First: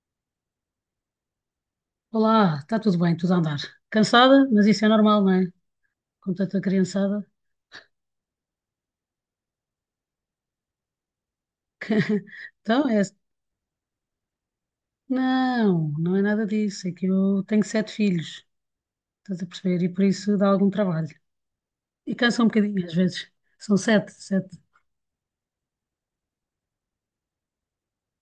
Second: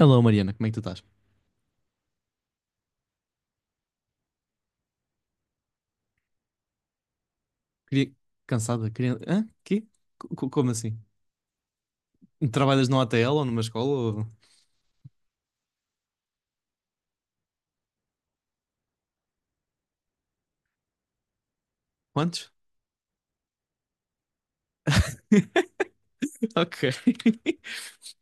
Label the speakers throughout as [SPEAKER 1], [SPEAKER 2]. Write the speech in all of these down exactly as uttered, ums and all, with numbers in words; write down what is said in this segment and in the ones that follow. [SPEAKER 1] Alô, Mariana, como é que tu estás?
[SPEAKER 2] Olá, está tudo bem, tudo a andar. Cansada, mas isso é normal, não é? Com tanta criançada.
[SPEAKER 1] Queria... Cansada? Queria... Hã? Quê? Co- co- Como assim? Trabalhas
[SPEAKER 2] Então, é...
[SPEAKER 1] numa
[SPEAKER 2] assim.
[SPEAKER 1] A T L ou numa escola? Ou...
[SPEAKER 2] Não, não é nada disso. É que eu tenho sete filhos, estás a perceber? E por isso dá algum trabalho. E cansa um
[SPEAKER 1] Quantos?
[SPEAKER 2] bocadinho, às vezes. São sete, sete.
[SPEAKER 1] Ok.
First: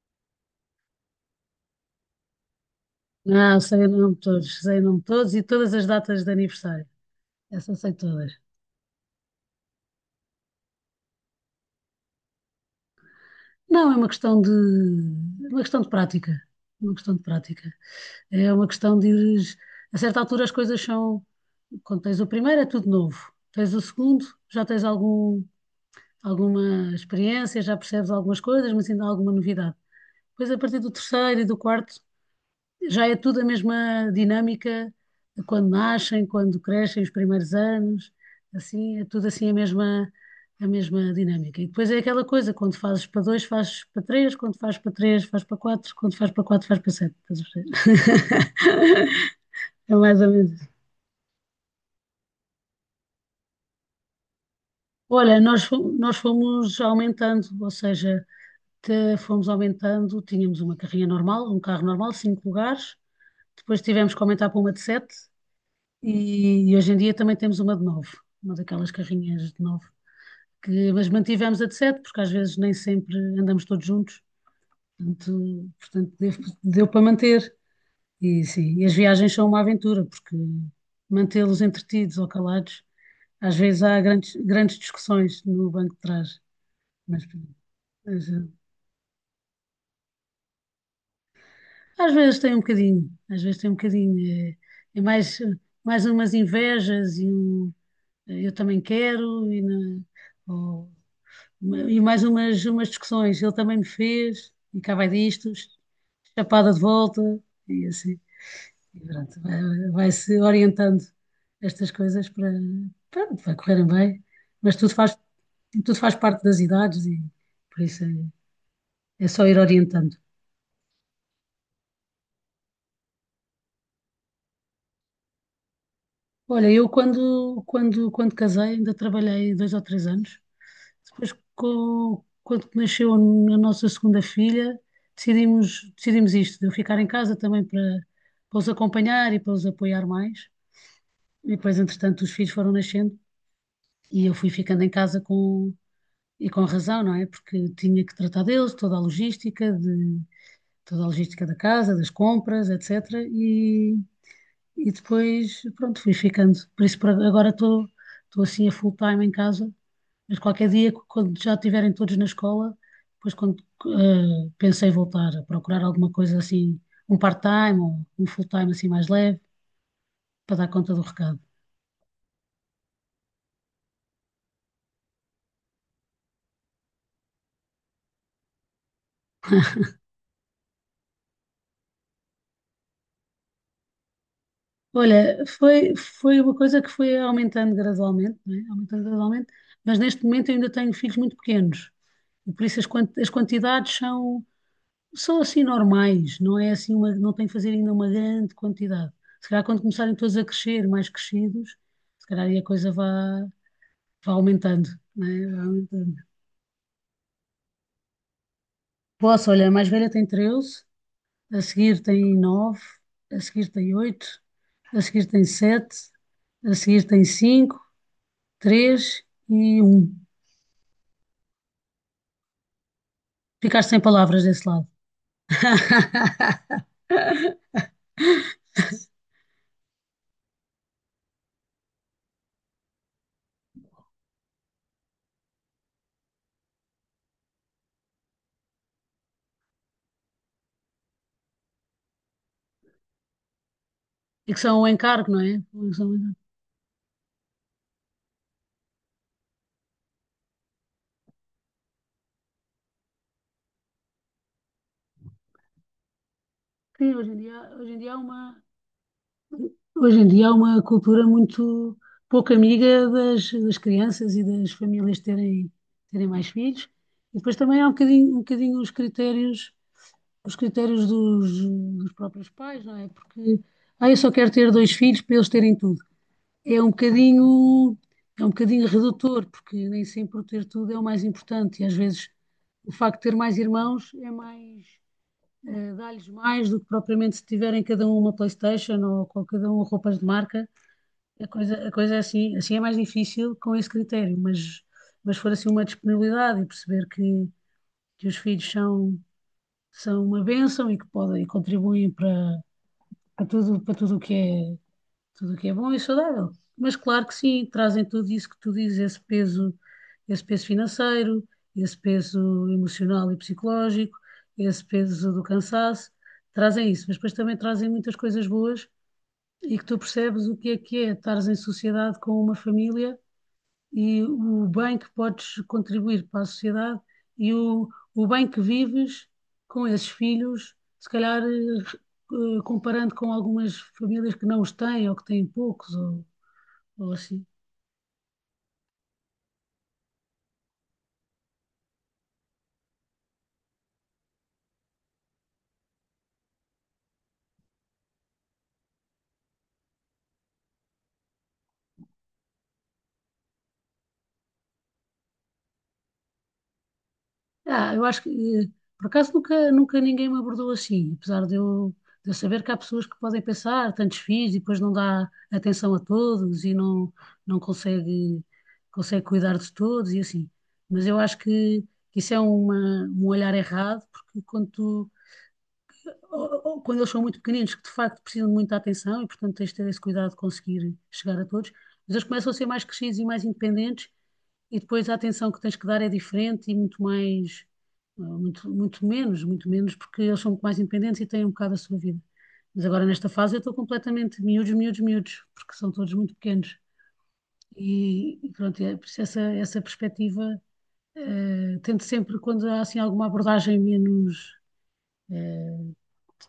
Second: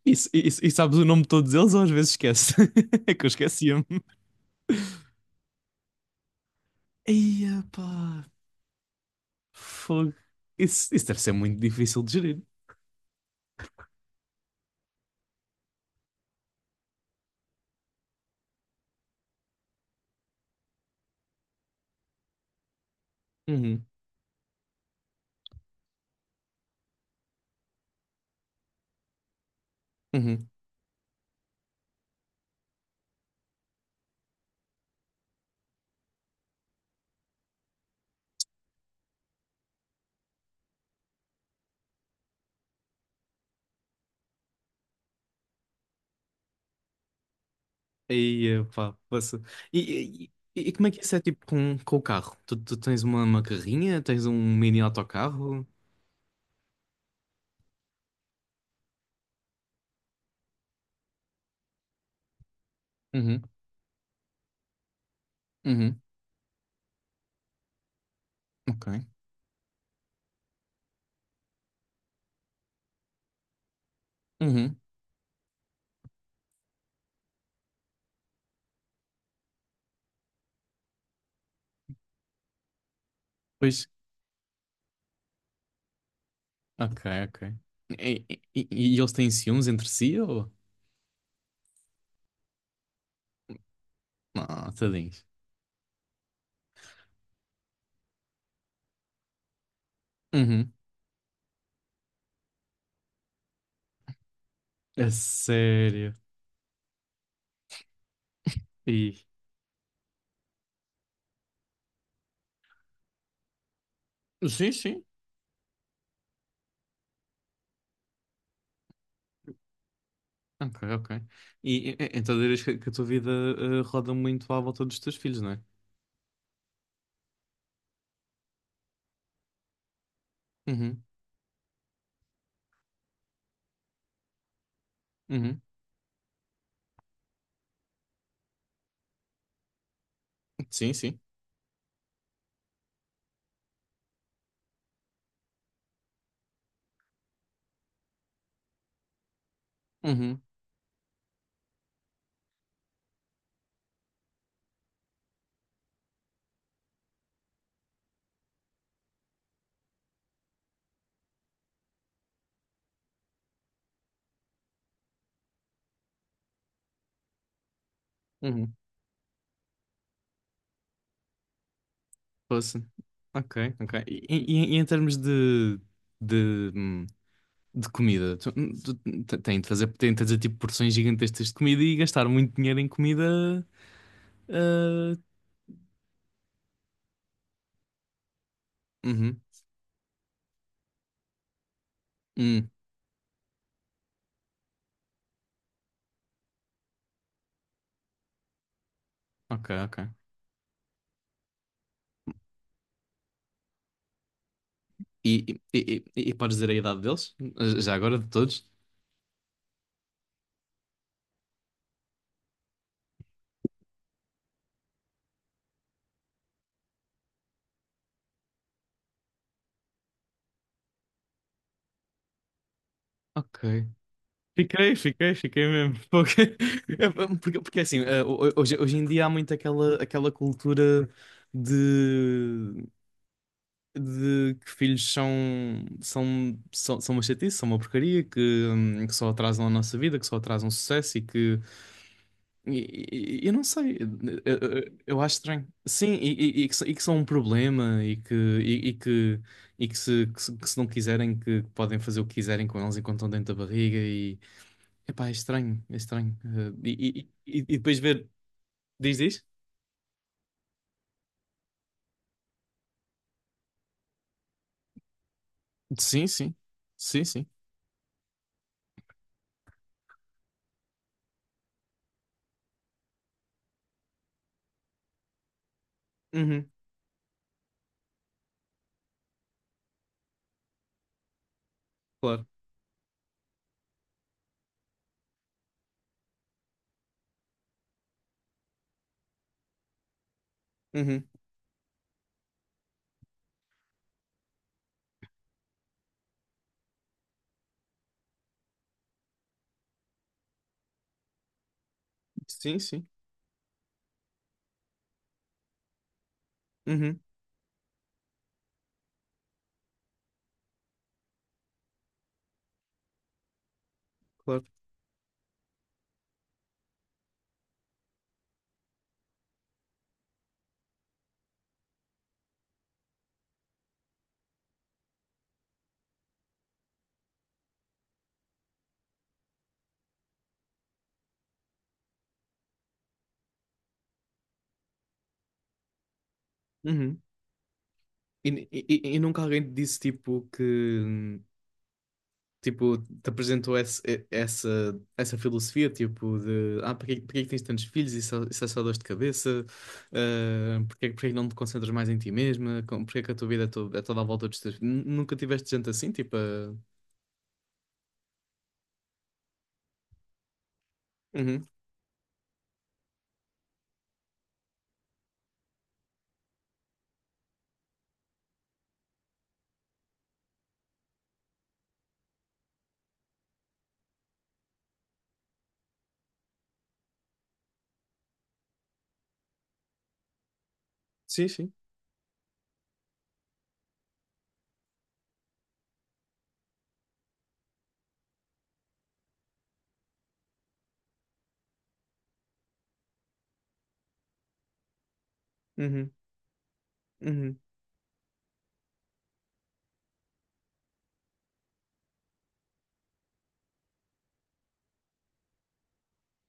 [SPEAKER 1] E, s- e s- e sabes o nome de todos eles ou às vezes esquece? É que eu
[SPEAKER 2] Não,
[SPEAKER 1] esquecia-me.
[SPEAKER 2] sei o nome de todos, sei o nome de todos e todas as datas de aniversário.
[SPEAKER 1] Eia,
[SPEAKER 2] Essa sei
[SPEAKER 1] pá.
[SPEAKER 2] todas.
[SPEAKER 1] Fogo. Isso, isso deve ser muito difícil de gerir.
[SPEAKER 2] Não, é uma questão de... é uma questão de prática. Uma questão de prática. É uma questão de ires. A certa altura as coisas são. Quando tens o primeiro é tudo novo. Tens o
[SPEAKER 1] Uhum.
[SPEAKER 2] segundo, já tens algum, alguma experiência, já percebes algumas coisas, mas ainda há alguma novidade.
[SPEAKER 1] Uhum.
[SPEAKER 2] Depois, a partir do terceiro e do quarto, já é tudo a mesma dinâmica de quando nascem, quando crescem, os primeiros anos, assim, é tudo assim a mesma, a mesma dinâmica. E depois é aquela coisa, quando fazes para dois, fazes para três, quando fazes para três, fazes para quatro, quando fazes para quatro, fazes para sete. Estás a
[SPEAKER 1] Eia, pá.
[SPEAKER 2] perceber?
[SPEAKER 1] Poça.
[SPEAKER 2] É mais ou
[SPEAKER 1] E, e-
[SPEAKER 2] menos.
[SPEAKER 1] e como é que isso é tipo com, com o carro? Tu, tu tens uma, uma carrinha? Tens um mini
[SPEAKER 2] Olha, nós,
[SPEAKER 1] autocarro?
[SPEAKER 2] fo- nós fomos aumentando, ou seja, te- fomos aumentando, tínhamos uma carrinha normal, um carro normal, cinco lugares,
[SPEAKER 1] Uhum.
[SPEAKER 2] depois tivemos que aumentar para uma de sete
[SPEAKER 1] Uhum.
[SPEAKER 2] e, e hoje em dia também temos uma de nove, uma
[SPEAKER 1] Ok.
[SPEAKER 2] daquelas carrinhas de nove, que, mas mantivemos a de sete porque às vezes nem sempre andamos todos juntos,
[SPEAKER 1] Uhum.
[SPEAKER 2] portanto, portanto deu, deu para manter. E sim, e as viagens são uma aventura, porque mantê-los entretidos ou calados, às vezes
[SPEAKER 1] Pois,
[SPEAKER 2] há grandes, grandes discussões no banco de trás,
[SPEAKER 1] ok,
[SPEAKER 2] mas
[SPEAKER 1] ok.
[SPEAKER 2] pronto.
[SPEAKER 1] E,
[SPEAKER 2] Mas,
[SPEAKER 1] e-
[SPEAKER 2] eh,
[SPEAKER 1] e- eles têm ciúmes entre si ou?
[SPEAKER 2] às vezes tem um bocadinho, às vezes tem um bocadinho. eh,
[SPEAKER 1] Ah,
[SPEAKER 2] É,
[SPEAKER 1] tadinhos.
[SPEAKER 2] mais, mais umas invejas e um eh, eu também quero e, na-
[SPEAKER 1] Uhum.
[SPEAKER 2] ou- e mais umas, umas discussões. Ele também me fez e cá vai
[SPEAKER 1] É
[SPEAKER 2] disto,
[SPEAKER 1] sério.
[SPEAKER 2] chapada de volta e assim. E
[SPEAKER 1] E...
[SPEAKER 2] pronto, vai, vai-se orientando estas coisas para, pronto, vai correrem bem,
[SPEAKER 1] Sim,
[SPEAKER 2] mas tudo
[SPEAKER 1] sim.
[SPEAKER 2] faz, tudo faz parte das idades e por isso é, é só ir orientando.
[SPEAKER 1] Ok, ok. E, e- e- então dirias que, que a tua vida eh, roda muito à volta dos teus filhos, não é?
[SPEAKER 2] Olha, eu quando, quando, quando casei ainda trabalhei dois ou três anos.
[SPEAKER 1] Uhum,
[SPEAKER 2] Depois, co- quando nasceu a nossa segunda filha,
[SPEAKER 1] uhum.
[SPEAKER 2] decidimos, decidimos isto, de eu ficar em casa também para, para os acompanhar e para os apoiar mais.
[SPEAKER 1] Sim, sim.
[SPEAKER 2] E depois, entretanto, os filhos foram nascendo e eu fui ficando em casa com, e com razão, não é? Porque tinha que tratar deles, toda a logística, de,
[SPEAKER 1] Uhum,
[SPEAKER 2] toda a logística da casa, das compras, etecetera. E depois, pronto, fui ficando. Por isso, por agora estou estou assim a full time em casa, mas qualquer dia, quando já estiverem todos na escola, depois quando eh, pensei voltar a procurar alguma coisa assim, um part-time ou um full-time
[SPEAKER 1] uhum.
[SPEAKER 2] assim mais leve, para dar conta do recado.
[SPEAKER 1] Posso. Ok, ok. E, e- e em termos de, de, hum, de comida, tu, tu, te- tem de fazer, tem de fazer tipo porções gigantescas de comida e gastar muito dinheiro em comida eh,
[SPEAKER 2] Olha, foi, foi uma coisa que foi aumentando gradualmente, não é? Aumentando
[SPEAKER 1] Uhum.
[SPEAKER 2] gradualmente, mas neste momento eu ainda tenho filhos muito pequenos, e por
[SPEAKER 1] Hum,
[SPEAKER 2] isso as, quan- as quantidades são, São assim normais, não é assim uma, não tem que fazer ainda uma grande quantidade. Se calhar
[SPEAKER 1] ok,
[SPEAKER 2] quando
[SPEAKER 1] ok.
[SPEAKER 2] começarem todos a crescer, mais crescidos, se calhar aí a coisa vá, vá aumentando, não é?
[SPEAKER 1] E,
[SPEAKER 2] Vá
[SPEAKER 1] e, e,
[SPEAKER 2] aumentando.
[SPEAKER 1] e- e podes dizer a idade deles? Já agora de todos?
[SPEAKER 2] Posso, olha, a mais velha tem treze, a seguir tem nove, a seguir tem oito, a seguir tem sete, a seguir tem cinco, três e um.
[SPEAKER 1] Ok.
[SPEAKER 2] Ficaste sem palavras desse lado.
[SPEAKER 1] Fiquei, fiquei, fiquei mesmo. Porque, porque, porque assim, eh, ho- hoje, hoje em dia há muito aquela, aquela cultura de, de que filhos são, são, são, são uma chatice, são uma porcaria, que, hum, que só atrasam a nossa vida, que só atrasam o sucesso e que E, e- e não sei,
[SPEAKER 2] E
[SPEAKER 1] eu,
[SPEAKER 2] que são um
[SPEAKER 1] eu- eu
[SPEAKER 2] encargo,
[SPEAKER 1] acho
[SPEAKER 2] não é?
[SPEAKER 1] estranho.
[SPEAKER 2] São-
[SPEAKER 1] Sim,
[SPEAKER 2] um
[SPEAKER 1] e,
[SPEAKER 2] encargo.
[SPEAKER 1] e- e que, s- e que são um problema e que, e, e que, e que, se, que, se, que se não quiserem, que podem fazer o que quiserem com eles enquanto estão dentro da barriga e... Epá, é estranho, é estranho. Eh,
[SPEAKER 2] Sim,
[SPEAKER 1] E,
[SPEAKER 2] hoje em
[SPEAKER 1] e, e, e
[SPEAKER 2] dia, hoje
[SPEAKER 1] depois
[SPEAKER 2] em dia há
[SPEAKER 1] ver...
[SPEAKER 2] uma,
[SPEAKER 1] Diz, diz?
[SPEAKER 2] hoje em dia há uma cultura muito pouco amiga das, das crianças e das famílias terem,
[SPEAKER 1] Sim,
[SPEAKER 2] terem mais
[SPEAKER 1] sim.
[SPEAKER 2] filhos.
[SPEAKER 1] Sim,
[SPEAKER 2] E
[SPEAKER 1] sim.
[SPEAKER 2] depois também há um bocadinho, um bocadinho os critérios, os critérios dos, dos próprios pais, não é? Porque, ah, eu só quero ter dois filhos para eles terem tudo.
[SPEAKER 1] Uhum,
[SPEAKER 2] É um bocadinho, é um bocadinho redutor, porque nem sempre o ter tudo é o mais importante. E às vezes
[SPEAKER 1] claro.
[SPEAKER 2] o facto de ter mais irmãos é mais, eh, dá-lhes mais do que propriamente se tiverem cada um uma PlayStation ou com cada um roupas de marca
[SPEAKER 1] Uhum.
[SPEAKER 2] a coisa, a coisa é assim, assim é mais difícil com esse critério, mas, mas for assim uma disponibilidade e perceber que, que os filhos são, são uma bênção e que podem e contribuem para,
[SPEAKER 1] Sim, sim.
[SPEAKER 2] para tudo, para tudo o que é, tudo o que é bom e saudável. Mas
[SPEAKER 1] Uhum,
[SPEAKER 2] claro que sim, trazem tudo isso que tu dizes, esse peso, esse peso financeiro, esse peso emocional e psicológico,
[SPEAKER 1] claro.
[SPEAKER 2] esse peso do cansaço, trazem isso, mas depois também trazem muitas coisas boas e que tu percebes o que é que é estares em sociedade com uma família e o bem que podes contribuir para a sociedade e o, o bem que vives com esses filhos, se calhar eh, eh, comparando com algumas famílias que não os têm ou que têm poucos ou, ou
[SPEAKER 1] Uhum.
[SPEAKER 2] assim.
[SPEAKER 1] E, e, e e nunca alguém te disse, tipo, que... hum, tipo, te apresentou esse, e- essa, essa filosofia, tipo, de ah, porque, porque é que tens tantos filhos? Isso, é isso é só dor de cabeça. Ah, porque, é que porque é que não te concentras mais em ti mesma? Com- Porque é que a tua vida é, to- é toda à volta dos teus filhos? Nu- Nunca tiveste gente assim, tipo, ah,
[SPEAKER 2] Ah, eu acho que, eh, por acaso, nunca, nunca ninguém me abordou assim, apesar de
[SPEAKER 1] Uhum,
[SPEAKER 2] eu, de eu saber que há pessoas que podem pensar, tantos filhos, e depois não dá atenção a todos e não, não consegue, consegue cuidar de todos e assim. Mas eu acho que, que isso é uma, um olhar errado, porque quando tu ou- ou quando eles são muito pequeninos, que de facto precisam de muita atenção e, portanto, tens de ter esse cuidado de conseguir chegar a
[SPEAKER 1] sim,
[SPEAKER 2] todos,
[SPEAKER 1] sim.
[SPEAKER 2] mas eles começam a ser mais crescidos e mais independentes e depois a atenção que tens que dar é diferente e muito mais, eh, muito, muito menos, muito menos, porque eles são muito mais independentes e têm um bocado a sua vida. Mas agora nesta fase eu estou completamente miúdos, miúdos, miúdos, porque são
[SPEAKER 1] Uhum,
[SPEAKER 2] todos muito pequenos.
[SPEAKER 1] uhum,
[SPEAKER 2] E, e pronto, é, por isso essa, essa perspectiva, eh, tento sempre, quando há assim alguma abordagem menos eh,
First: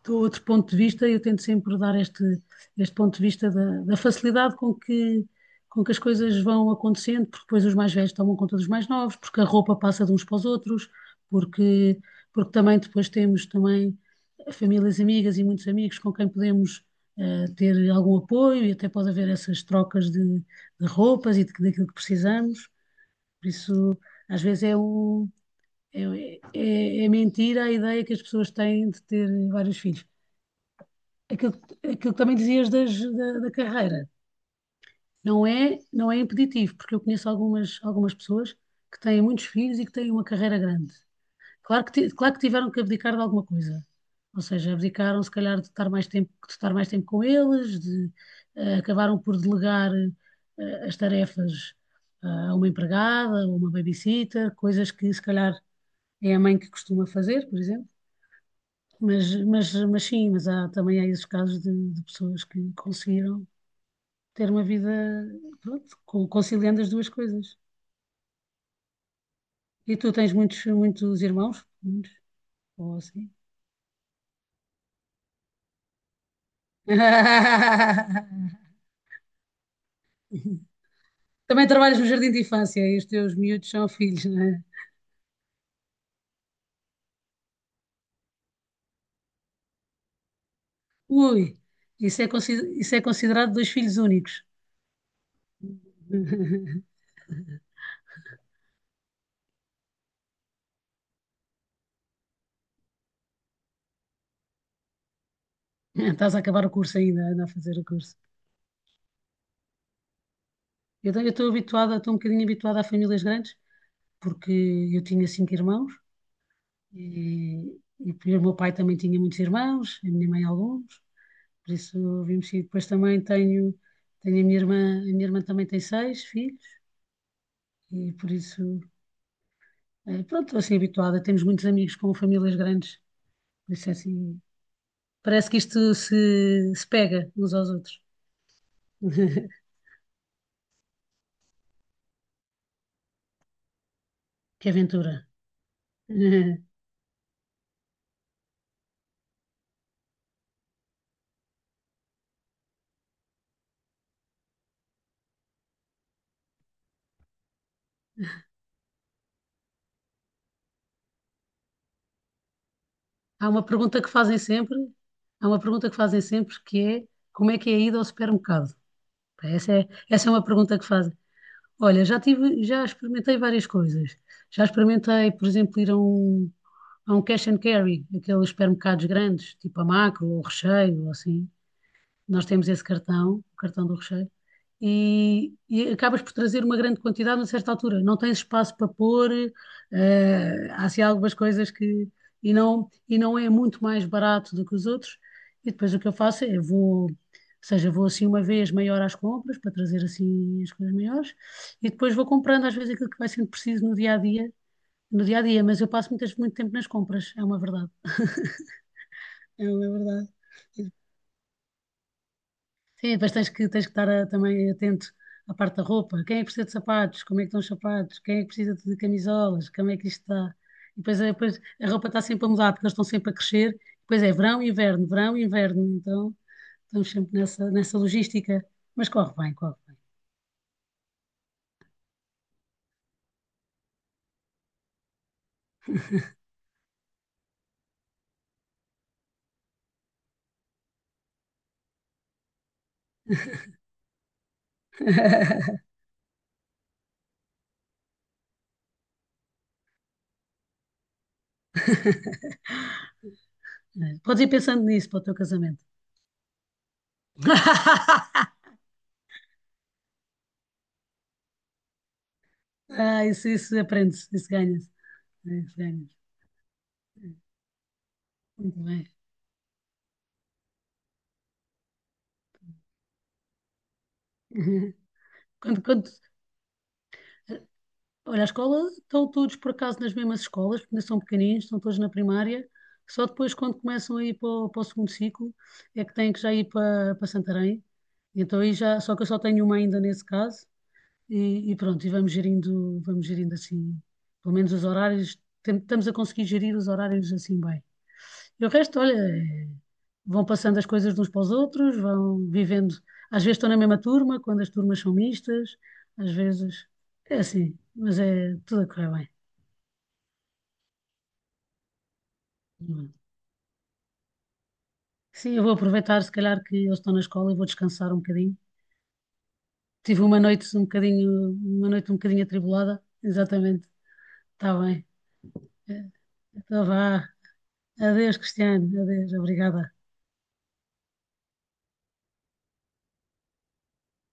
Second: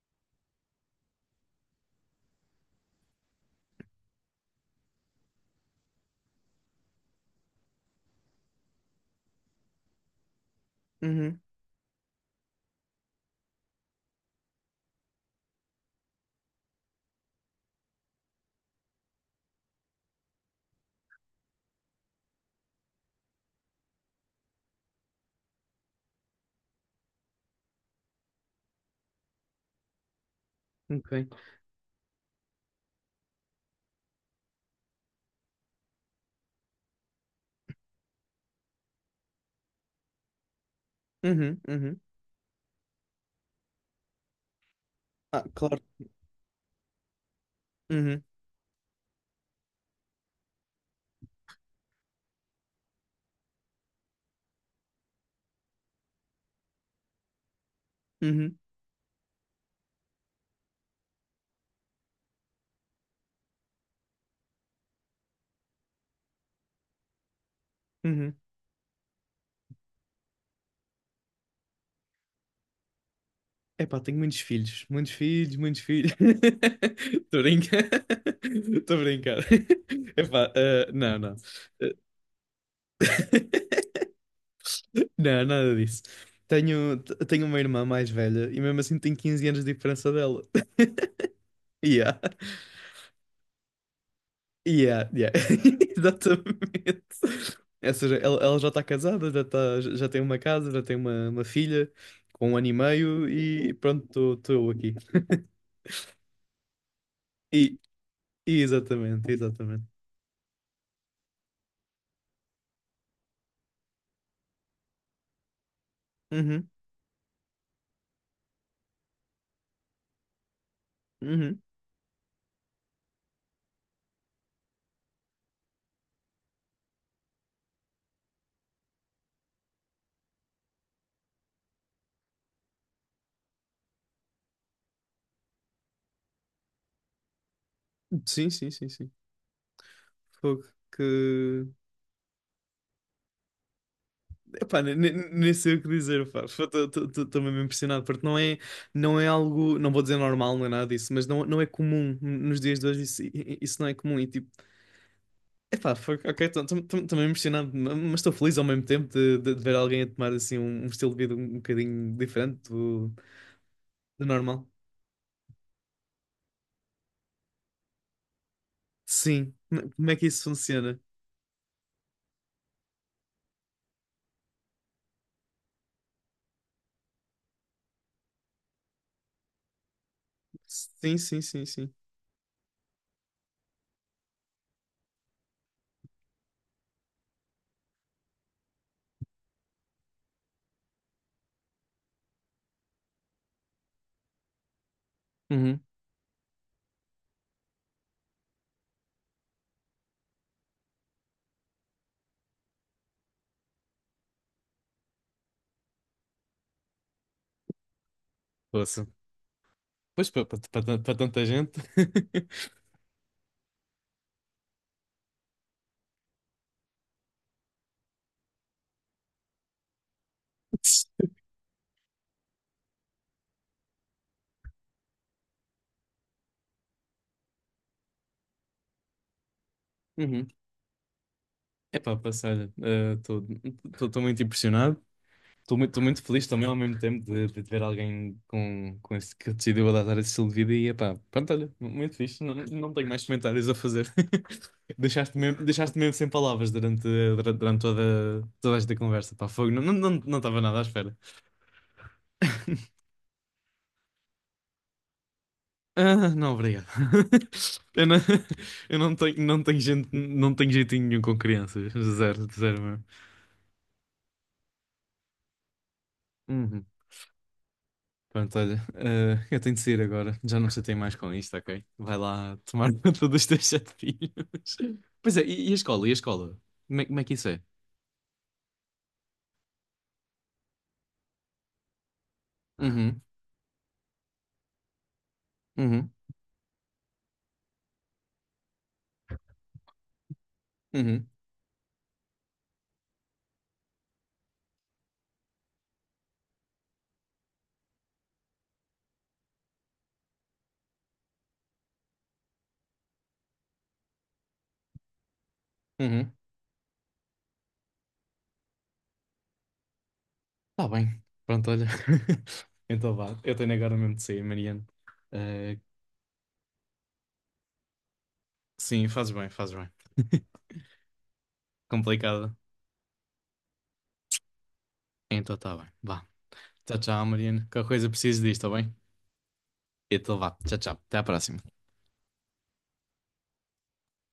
[SPEAKER 2] do outro ponto de vista, eu tento sempre dar este, este ponto de vista da, da facilidade com que, com que as coisas vão acontecendo, porque depois os mais velhos tomam conta dos mais novos, porque a roupa passa de uns para os outros,
[SPEAKER 1] uhum,
[SPEAKER 2] porque, porque também depois temos também famílias amigas e muitos amigos com quem podemos eh, ter algum apoio e até pode haver essas trocas de, de roupas e de, daquilo que precisamos. Por isso, às vezes é um, é, é, é mentira a ideia que as pessoas têm de ter vários filhos
[SPEAKER 1] ok.
[SPEAKER 2] aquilo, que- aquilo que também dizias das- da, da carreira. Não é, não é impeditivo, porque eu conheço algumas, algumas pessoas que têm muitos filhos e que têm uma carreira grande.
[SPEAKER 1] Uhum,
[SPEAKER 2] Claro que,
[SPEAKER 1] uhum.
[SPEAKER 2] ti- claro que tiveram que abdicar de alguma coisa. Ou seja, abdicaram se
[SPEAKER 1] Ah,
[SPEAKER 2] calhar de
[SPEAKER 1] claro.
[SPEAKER 2] estar mais tempo, de estar mais tempo com eles, de,
[SPEAKER 1] Uhum,
[SPEAKER 2] eh, acabaram por delegar eh, as tarefas ah, a uma empregada, a uma babysitter, coisas que se calhar é a mãe que costuma fazer, por exemplo.
[SPEAKER 1] uhum,
[SPEAKER 2] Mas, mas, mas sim, mas há, também há esses casos de, de pessoas que conseguiram ter uma vida, pronto, co- conciliando as duas coisas.
[SPEAKER 1] uhum.
[SPEAKER 2] E tu tens muitos, muitos irmãos? Muitos? Ou assim?
[SPEAKER 1] Epá, tenho muitos filhos, muitos filhos, muitos filhos. Estou a brincar. Estou a brincar. Epá, ah, não, não.
[SPEAKER 2] Também trabalhas no jardim de infância e os teus miúdos são filhos, não é?
[SPEAKER 1] Não, nada disso. Tenho, t- tenho uma irmã mais velha e mesmo assim tenho quinze anos de diferença dela.
[SPEAKER 2] Ui,
[SPEAKER 1] Yeah,
[SPEAKER 2] isso é, consi- isso é considerado dois filhos únicos.
[SPEAKER 1] yeah, yeah. Exatamente. Ou seja, ela, ela já está casada, já, tá, já tem uma casa, já tem uma, uma filha com um ano e meio e pronto, estou eu aqui.
[SPEAKER 2] Estás a acabar o curso ainda, anda a fazer
[SPEAKER 1] E,
[SPEAKER 2] o curso.
[SPEAKER 1] e exatamente, exatamente.
[SPEAKER 2] Eu te- eu estou habituada, estou um bocadinho habituada a famílias grandes, porque eu tinha cinco irmãos
[SPEAKER 1] Uhum,
[SPEAKER 2] e, e o meu pai também tinha muitos irmãos, a minha mãe alguns.
[SPEAKER 1] uhum.
[SPEAKER 2] Por isso vimos sim. Depois também tenho, tenho a minha irmã, a minha irmã também tem seis filhos, e por isso, eh, pronto, estou assim habituada. Temos muitos amigos com famílias grandes, por isso é assim, parece que isto se, se pega uns aos outros.
[SPEAKER 1] Sim, sim, sim, sim. Fogo, que.
[SPEAKER 2] Que
[SPEAKER 1] Epá, ne- ne-
[SPEAKER 2] aventura!
[SPEAKER 1] nem sei o que dizer, pá. Estou mesmo impressionado, porque não é, não é algo, não vou dizer normal, não é nada disso, mas não, não é comum nos dias de hoje, isso, i- isso não é comum. E tipo, epá, fuck, ok, estou mesmo impressionado, ma- mas estou feliz ao mesmo tempo de, de- de ver alguém a tomar assim um, um estilo de vida um bocadinho diferente do,
[SPEAKER 2] Há uma pergunta que
[SPEAKER 1] do
[SPEAKER 2] fazem
[SPEAKER 1] normal.
[SPEAKER 2] sempre, há uma pergunta que fazem sempre que é como é que é a ida ao supermercado? Pá,
[SPEAKER 1] Sim,
[SPEAKER 2] Essa
[SPEAKER 1] como
[SPEAKER 2] é,
[SPEAKER 1] é, como é que
[SPEAKER 2] essa é
[SPEAKER 1] isso
[SPEAKER 2] uma pergunta que
[SPEAKER 1] funciona?
[SPEAKER 2] fazem. Olha, já tive, já experimentei várias coisas. Já experimentei, por exemplo, ir a um, há um cash and carry, aqueles supermercados grandes, tipo a Macro ou o Recheio, ou
[SPEAKER 1] Sim, sim,
[SPEAKER 2] assim.
[SPEAKER 1] sim, sim.
[SPEAKER 2] Nós temos esse cartão, o cartão do Recheio, e, e acabas por trazer uma grande quantidade a certa altura. Não tens espaço para pôr, eh, há assim algumas coisas que. E não, e não é muito mais barato do que os outros. E
[SPEAKER 1] Uhum.
[SPEAKER 2] depois o que eu faço é vou. Ou seja, vou assim uma vez maior às compras, para trazer assim as coisas maiores, e depois vou comprando às vezes aquilo que vai sendo preciso no dia a dia no dia a dia, mas eu passo muitas, muito tempo nas compras, é uma verdade.
[SPEAKER 1] Ouça.
[SPEAKER 2] É uma
[SPEAKER 1] Pois,
[SPEAKER 2] verdade.
[SPEAKER 1] para tanta gente.
[SPEAKER 2] Sim, depois tens que, tens que estar ah, também atento à parte da roupa. Quem é que precisa de sapatos? Como é que estão os sapatos? Quem é que precisa de camisolas? Como é que isto está? E depois, é- depois a roupa está sempre a mudar, porque eles estão sempre a crescer. Depois é verão, inverno, verão, inverno. Então estamos sempre nessa, nessa logística. Mas corre bem, corre bem.
[SPEAKER 1] Uhum. Epá, passa, olha, estou muito impressionado, estou muito, tô muito feliz também ao mesmo tempo de, de ver alguém com, com esse, que decidiu adotar esse estilo de vida e epá, pronto, olha, mu- muito fixe, não, não tenho mais comentários a fazer. Deixaste-me mesmo, deixaste-me mesmo sem palavras durante, durante, durante toda, toda esta conversa, pá, fogo, não estava não, não, não estava nada à espera.
[SPEAKER 2] É, podes ir pensando nisso para o teu casamento.
[SPEAKER 1] Ah, não, obrigado. Eu não, eu não tenho, não tenho gente, não tenho jeitinho nenhum com crianças, zero, zero
[SPEAKER 2] Ah, isso, isso aprende-se, isso ganha-se. É, isso ganha.
[SPEAKER 1] mesmo. Pronto,
[SPEAKER 2] Muito
[SPEAKER 1] olha,
[SPEAKER 2] bem.
[SPEAKER 1] eh, eu tenho de sair agora. Já não chatei mais com isto, ok? Vai lá tomar conta dos teus sete filhos. Pois é, e, e a
[SPEAKER 2] Quando,
[SPEAKER 1] escola? E
[SPEAKER 2] quando,
[SPEAKER 1] a escola? Como é, como é que isso é?
[SPEAKER 2] olha, a escola, estão todos por acaso nas mesmas escolas, porque ainda são pequeninos, estão todos na primária.
[SPEAKER 1] Uhum,
[SPEAKER 2] Só depois, quando começam a ir para o, para o segundo ciclo, é
[SPEAKER 1] uhum,
[SPEAKER 2] que têm que já ir para, para Santarém. Então aí já, só que eu só tenho uma ainda nesse caso.
[SPEAKER 1] uhum,
[SPEAKER 2] E, e pronto, e vamos gerindo, vamos gerindo assim, pelo menos os horários, tem- estamos a conseguir gerir os horários assim bem. E o resto, olha, é- vão passando as coisas de uns para os outros, vão vivendo. Às vezes estão na mesma turma, quando as turmas são mistas,
[SPEAKER 1] uhum.
[SPEAKER 2] às vezes é assim, mas é tudo a correr bem.
[SPEAKER 1] Tá bem. Pronto, olha. Então vá, eu tenho agora mesmo de sair, Mariano.
[SPEAKER 2] Sim, eu vou
[SPEAKER 1] Eh,
[SPEAKER 2] aproveitar, se calhar, que eles estão na escola e vou descansar um bocadinho.
[SPEAKER 1] sim, fazes bem, fazes bem.
[SPEAKER 2] Tive uma noite um bocadinho, uma noite um bocadinho
[SPEAKER 1] Complicado.
[SPEAKER 2] atribulada, exatamente. Está bem.
[SPEAKER 1] Então tá bem.
[SPEAKER 2] É,
[SPEAKER 1] Vá.
[SPEAKER 2] então
[SPEAKER 1] Tchau, tchau,
[SPEAKER 2] vá.
[SPEAKER 1] Mariano. Qualquer coisa
[SPEAKER 2] Adeus,
[SPEAKER 1] preciso disto, tá
[SPEAKER 2] Cristiano.
[SPEAKER 1] bem?
[SPEAKER 2] Adeus, obrigada.
[SPEAKER 1] Então vá. Tchau, tchau. Até à próxima.